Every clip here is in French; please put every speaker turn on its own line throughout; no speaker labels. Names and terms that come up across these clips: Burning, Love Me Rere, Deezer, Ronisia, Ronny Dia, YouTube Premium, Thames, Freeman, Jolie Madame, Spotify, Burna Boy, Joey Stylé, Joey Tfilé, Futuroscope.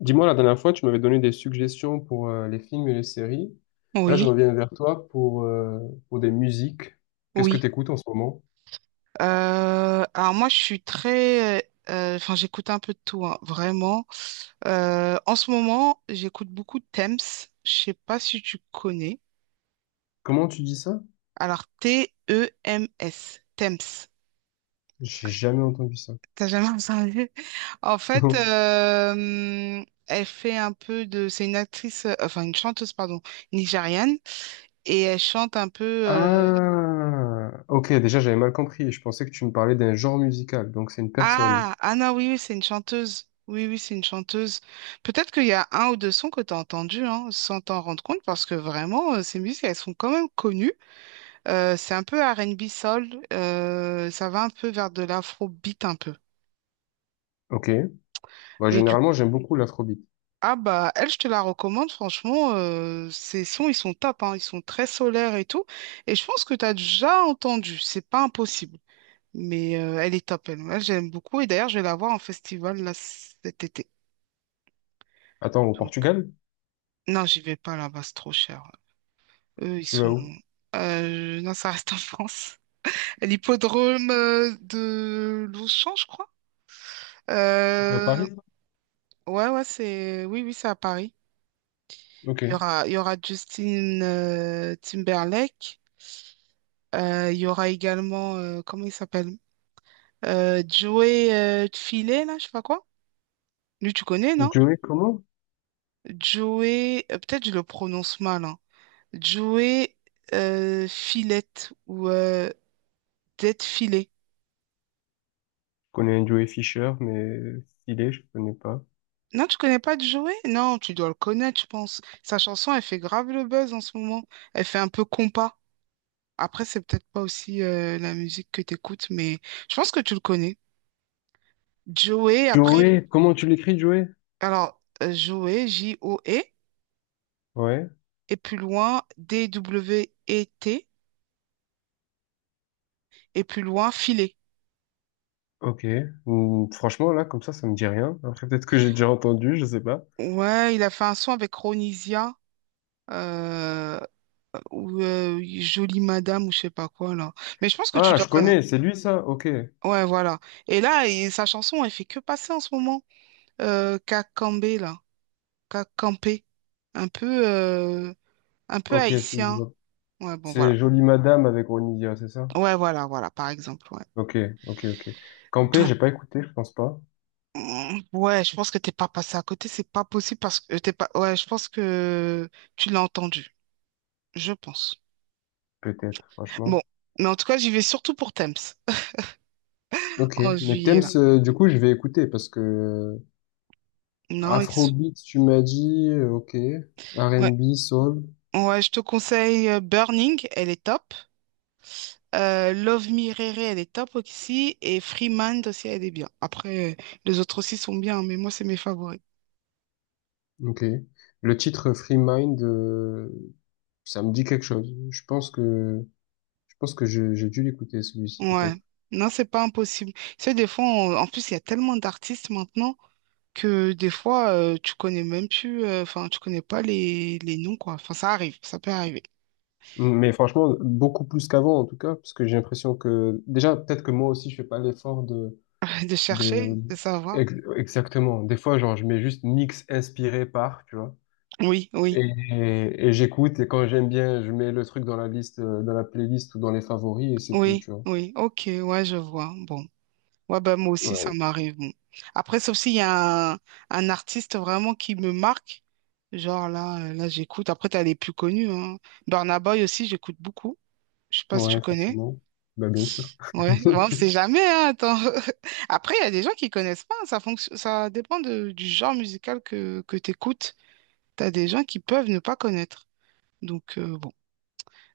Dis-moi, la dernière fois, tu m'avais donné des suggestions pour les films et les séries. Là, je
Oui,
reviens vers toi pour des musiques. Qu'est-ce que
oui.
tu écoutes en ce moment?
Alors moi, je suis très, enfin, j'écoute un peu de tout, hein, vraiment. En ce moment, j'écoute beaucoup Thames. Je sais pas si tu connais.
Comment tu dis ça?
Alors, T-E-M-S. Thames.
J'ai jamais entendu ça.
T'as jamais entendu? En fait, elle fait un peu de... C'est une actrice, enfin une chanteuse, pardon, nigériane. Et elle chante un peu...
Ah, ok, déjà, j'avais mal compris. Je pensais que tu me parlais d'un genre musical, donc c'est une personne.
ah, Anna, oui, oui, c'est une chanteuse. Oui, oui, c'est une chanteuse. Peut-être qu'il y a un ou deux sons que tu as entendus, hein, sans t'en rendre compte, parce que vraiment, ces musiques, elles sont quand même connues. C'est un peu R&B soul, ça va un peu vers de l'afrobeat un peu.
Ok. Bah,
Et du
généralement,
coup,
j'aime beaucoup l'afrobeat.
ah bah, elle, je te la recommande, franchement, ces sons, ils sont top, hein, ils sont très solaires et tout. Et je pense que tu as déjà entendu, c'est pas impossible. Mais elle est top, elle. Moi, j'aime beaucoup. Et d'ailleurs, je vais la voir en festival là, cet été.
Attends, au Portugal?
Non, j'y vais pas là-bas, c'est trop cher. Eux, ils
Tu vas
sont...
où?
Non, ça reste en France. L'hippodrome de Longchamp, je crois.
C'est à
Euh,
Paris, ça?
ouais, ouais, c'est... Oui, oui, c'est à Paris. Il y
Ok.
aura, il y aura Justin Timberlake. Il y aura également... comment il s'appelle? Joey Tfilé, là, je sais pas quoi. Lui, tu connais, non?
Joey, comment?
Joey... peut-être je le prononce mal, hein. Joey Filette ou Filet.
Je connais un Joey Fisher, mais Stylé, je connais pas.
Non, tu connais pas Joey? Non, tu dois le connaître, je pense. Sa chanson, elle fait grave le buzz en ce moment. Elle fait un peu compas. Après, c'est peut-être pas aussi la musique que t'écoutes, mais je pense que tu le connais. Joey, après,
Joey, comment tu l'écris, Joey?
alors, Joey, J-O-E,
Ouais.
et plus loin, D-W-E-T, et plus loin, Filet.
Ok. Ou franchement, là, comme ça me dit rien. Après, peut-être que j'ai déjà entendu, je sais pas.
Ouais, il a fait un son avec Ronisia, euh, ou Jolie Madame, ou je sais pas quoi, là. Mais je pense que tu
Ah,
dois
je
connaître.
connais, c'est lui, ça? Ok.
Ouais, voilà. Et là, sa chanson, elle fait que passer en ce moment. Qu'a campé, là, qu'a campé, un peu, euh, un peu
Ok, si, je
haïtien.
vois.
Ouais, bon, voilà.
C'est Jolie Madame avec Ronny Dia, c'est ça?
Ouais, voilà, voilà, par exemple, ouais.
Ok, ok, ok. Campé,
Donc,
j'ai pas écouté, je pense pas.
ouais, je pense que t'es pas passé à côté, c'est pas possible parce que t'es pas, ouais, je pense que tu l'as entendu, je pense.
Peut-être,
Bon,
franchement.
mais en tout cas, j'y vais surtout pour Thames
Ok.
en
Mais
juillet,
Thames,
là.
du coup, je vais écouter parce que.
Non,
Afrobeat, tu m'as dit, ok.
ouais,
R&B, Soul,
ouais, je te conseille Burning, elle est top. Love Me Rere, elle est top aussi. Et Freeman aussi, elle est bien. Après, les autres aussi sont bien, mais moi, c'est mes favoris.
ok. Le titre Free Mind, ça me dit quelque chose. Je pense que j'ai dû l'écouter, celui-ci,
Ouais.
peut-être.
Non, c'est pas impossible. C'est des fois, en plus, il y a tellement d'artistes maintenant que des fois, tu connais même plus, enfin, tu connais pas les noms, quoi. Enfin, ça arrive, ça peut arriver.
Mais franchement, beaucoup plus qu'avant en tout cas, parce que j'ai l'impression que déjà peut-être que moi aussi je fais pas l'effort de,
De chercher,
de
de savoir.
exactement. Des fois, genre je mets juste mix inspiré par, tu vois,
Oui, oui,
et j'écoute et quand j'aime bien, je mets le truc dans la liste, dans la playlist ou dans les favoris et c'est tout,
oui,
tu vois.
oui. Ok, ouais, je vois. Bon. Ouais, bah, moi aussi, ça
Ouais,
m'arrive. Bon. Après, sauf s'il y a un artiste vraiment qui me marque, genre là, là j'écoute. Après, t'as les plus connus, hein. Burna Boy aussi, j'écoute beaucoup. Je sais pas si tu
ouais,
connais.
forcément. Bah bien sûr.
Ouais, ouais, on sait jamais, hein, attends. Après, il y a des gens qui connaissent pas, hein. Ça dépend du genre musical que t'écoutes. T'as des gens qui peuvent ne pas connaître. Donc, bon.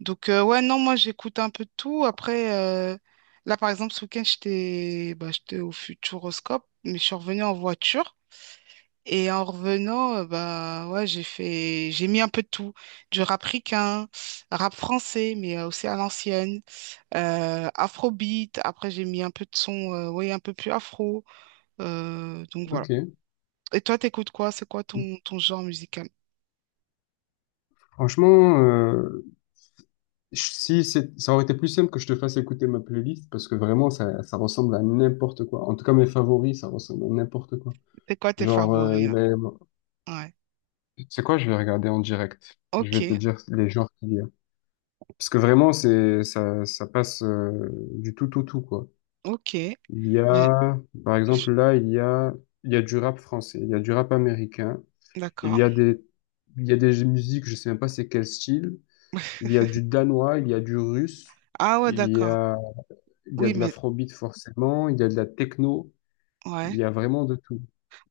Donc, ouais, non, moi, j'écoute un peu de tout. Après, là, par exemple, ce week-end, j'étais bah, j'étais au Futuroscope, mais je suis revenue en voiture. Et en revenant, bah, ouais, j'ai mis un peu de tout. Du rap ricain, rap français, mais aussi à l'ancienne. Afrobeat. Après, j'ai mis un peu de son, ouais, un peu plus afro. Donc, voilà.
Ok.
Et toi, t'écoutes quoi? C'est quoi ton genre musical?
Franchement, Si c'est, ça aurait été plus simple que je te fasse écouter ma playlist parce que vraiment ça, ça ressemble à n'importe quoi. En tout cas mes favoris ça ressemble à n'importe quoi.
C'est quoi tes
Genre
favoris,
il
là?
va y avoir-
Ouais.
Tu sais quoi, je vais regarder en direct. Je vais te
Ok,
dire les genres qu'il y a. Parce que vraiment c'est ça, ça passe du tout au tout quoi.
ok.
Il y
Mais-
a par exemple là il y a du rap français, il y a du rap américain, il
D'accord.
y a des il y a des musiques je sais même pas c'est quel style. Il y a du danois, il y a du russe,
Ah ouais,
il y
d'accord.
a Il y a
Oui,
de
mais
l'afrobeat forcément, il y a de la techno, il
ouais.
y a vraiment de tout.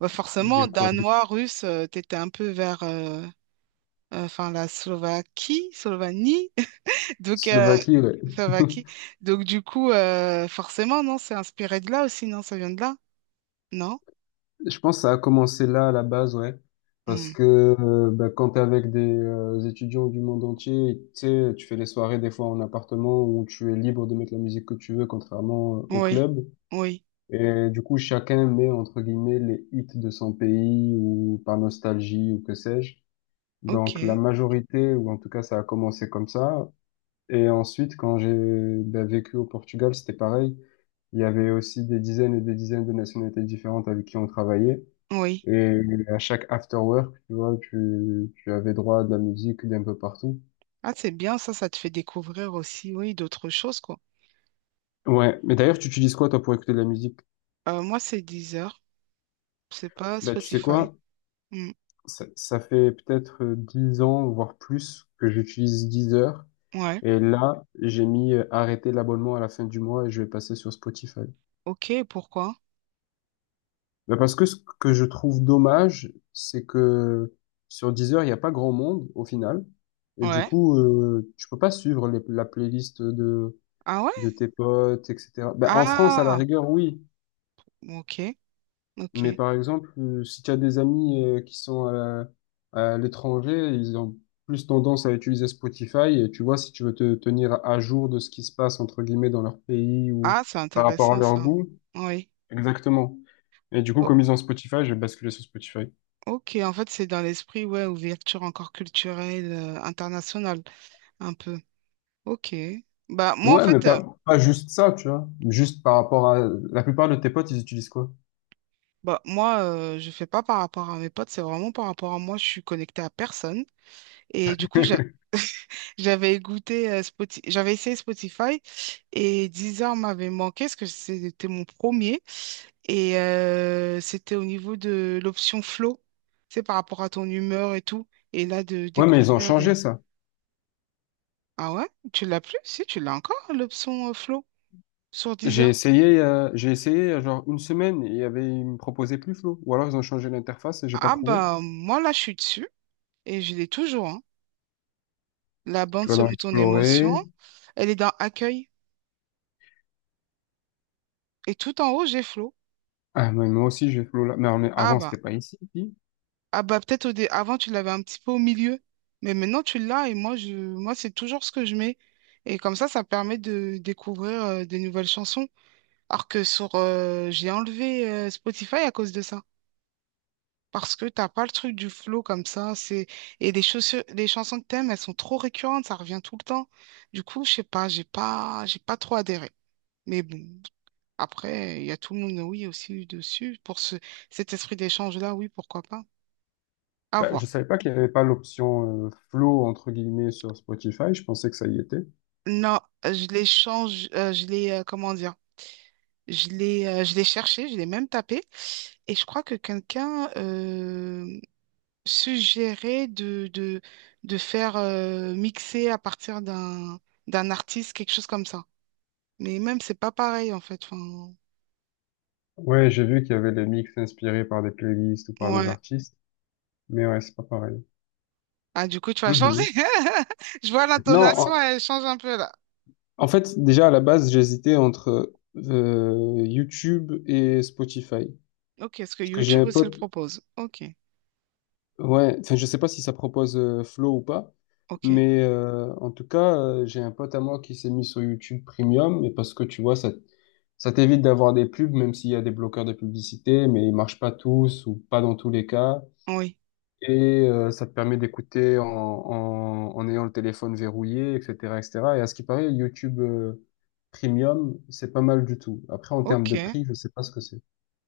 Bah
Il y
forcément,
a quoi? Du
danois, russe, t'étais un peu vers enfin la Slovaquie, Slovanie. Donc
Slovaquie, ouais.
Slovaquie. Donc du coup, forcément, non, c'est inspiré de là aussi, non, ça vient de là, non?
Je pense que ça a commencé là à la base, ouais. Parce
Hmm.
que bah, quand t'es avec des étudiants du monde entier, tu sais, tu fais les soirées des fois en appartement où tu es libre de mettre la musique que tu veux, contrairement au
Oui,
club.
oui,
Et du coup, chacun met entre guillemets les hits de son pays ou par nostalgie ou que sais-je. Donc la
ok,
majorité, ou en tout cas ça a commencé comme ça. Et ensuite, quand j'ai bah, vécu au Portugal, c'était pareil. Il y avait aussi des dizaines et des dizaines de nationalités différentes avec qui on travaillait.
oui.
Et à chaque after work, tu vois, tu avais droit à de la musique d'un peu partout.
Ah, c'est bien, ça te fait découvrir aussi, oui, d'autres choses, quoi.
Ouais, mais d'ailleurs, tu utilises quoi, toi, pour écouter de la musique?
Moi, c'est Deezer, c'est pas
Bah, tu sais
Spotify.
quoi?
Hmm.
Ça fait peut-être 10 ans, voire plus, que j'utilise Deezer.
Ouais,
Et là, j'ai mis arrêter l'abonnement à la fin du mois et je vais passer sur Spotify.
ok, pourquoi?
Ben parce que ce que je trouve dommage, c'est que sur Deezer, il n'y a pas grand monde au final. Et du
Ouais.
coup, tu peux pas suivre la playlist
Ah ouais?
de tes potes, etc. Ben, en France, à la
Ah,
rigueur, oui.
ok. Ok.
Mais par exemple, si tu as des amis qui sont à l'étranger, ils ont plus tendance à utiliser Spotify. Et tu vois, si tu veux te tenir à jour de ce qui se passe, entre guillemets, dans leur pays ou
Ah, c'est
par rapport à
intéressant,
leur
ça.
goût.
Oui.
Exactement. Et du coup,
O-
comme ils ont Spotify, je vais basculer sur Spotify.
ok, en fait, c'est dans l'esprit, ouais, ouverture encore culturelle, internationale, un peu. Ok. Bah, moi, en
Ouais, mais
fait,
pas juste ça, tu vois. Juste par rapport à... La plupart de tes potes, ils utilisent quoi?
bah, moi, je fais pas par rapport à mes potes, c'est vraiment par rapport à moi, je suis connectée à personne. Et du coup, j'ai. J'avais goûté j'avais essayé Spotify et Deezer m'avait manqué parce que c'était mon premier et c'était au niveau de l'option flow, c'est par rapport à ton humeur et tout. Et là, de
Ouais, mais ils ont
découvrir
changé
des...
ça.
Ah ouais? Tu l'as plus? Si, tu l'as encore, l'option flow sur
J'ai
Deezer.
essayé, euh, j'ai essayé euh, genre une semaine et il y avait, ils me proposaient plus Flow. Ou alors ils ont changé l'interface et j'ai pas
Ah
trouvé.
bah, moi là, je suis dessus et je l'ai toujours, hein. La
Tu
bande
vas dans
selon ton émotion,
Explorer.
elle est dans Accueil et tout en haut, j'ai flow.
Ah, mais moi aussi j'ai Flow là. Mais on est-
Ah
avant
bah.
c'était pas ici. Puis,
Ah bah peut-être avant tu l'avais un petit peu au milieu, mais maintenant tu l'as et moi c'est toujours ce que je mets. Et comme ça permet de découvrir des nouvelles chansons. Alors que sur j'ai enlevé Spotify à cause de ça. Parce que t'as pas le truc du flow comme ça. C'est et les chansons que t'aimes, elles sont trop récurrentes, ça revient tout le temps. Du coup, je sais pas, j'ai pas trop adhéré. Mais bon, après, il y a tout le monde, oui, aussi dessus. Pour ce cet esprit d'échange-là, oui, pourquoi pas. À
bah, je
voir.
savais pas qu'il y avait pas l'option Flow entre guillemets sur Spotify. Je pensais que ça y était.
Non, je l'ai change, je l'ai, comment dire, je l'ai cherché, je l'ai même tapé, et je crois que quelqu'un suggérait de faire mixer à partir d'un artiste, quelque chose comme ça. Mais même, c'est pas pareil, en fait. Enfin,
Ouais, j'ai vu qu'il y avait des mix inspirés par des playlists ou par des
ouais.
artistes, mais ouais, c'est pas pareil.
Ah, du coup, tu vas changer.
Mhm.
Je vois
Non, en,
l'intonation, elle change un peu là.
en fait, déjà à la base, j'hésitais entre YouTube et Spotify.
Ok, est-ce que
Parce que j'ai un
YouTube aussi le
pote,
propose? Ok,
ouais, enfin, je sais pas si ça propose Flow ou pas,
ok,
mais en tout cas, j'ai un pote à moi qui s'est mis sur YouTube Premium, et parce que tu vois, ça t'évite d'avoir des pubs, même s'il y a des bloqueurs de publicité, mais ils marchent pas tous ou pas dans tous les cas.
oui,
Et ça te permet d'écouter en ayant le téléphone verrouillé, etc., etc. Et cetera. Et à ce qui paraît, YouTube Premium, c'est pas mal du tout. Après, en termes de
ok.
prix, je sais pas ce que c'est.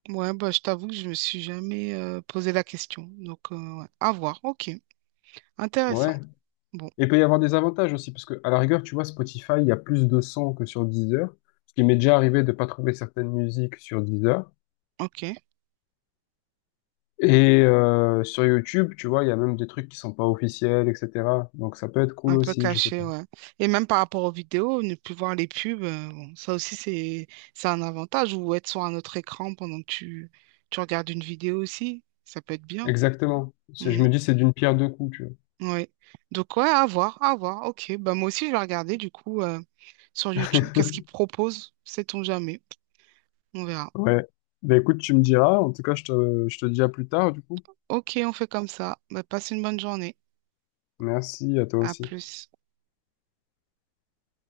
Ouais, bah, je t'avoue que je me suis jamais posé la question. Donc, ouais. À voir. Ok. Intéressant.
Ouais.
Bon,
Et il peut y avoir des avantages aussi, parce que à la rigueur, tu vois, Spotify, il y a plus de sons que sur Deezer, ce qui m'est déjà arrivé de pas trouver certaines musiques sur Deezer.
ok.
Et sur YouTube, tu vois, il y a même des trucs qui sont pas officiels, etc. Donc ça peut être cool
Un peu
aussi, je sais
caché,
pas.
ouais. Et même par rapport aux vidéos, ne plus voir les pubs, bon, ça aussi, c'est un avantage. Ou être sur un autre écran pendant que tu regardes une vidéo aussi, ça peut être bien.
Exactement. C'est- Je
Mm,
me dis, c'est d'une pierre deux coups, tu
ouais. Donc, ouais, à voir, à voir. Ok. Bah, moi aussi, je vais regarder, du coup, sur YouTube,
vois.
qu'est-ce qu'ils proposent. Sait-on jamais. On verra.
Ouais. Ben écoute, tu me diras. En tout cas, je te dis à plus tard, du coup.
Ok, on fait comme ça. Bah, passe une bonne journée.
Merci à toi
À
aussi.
plus.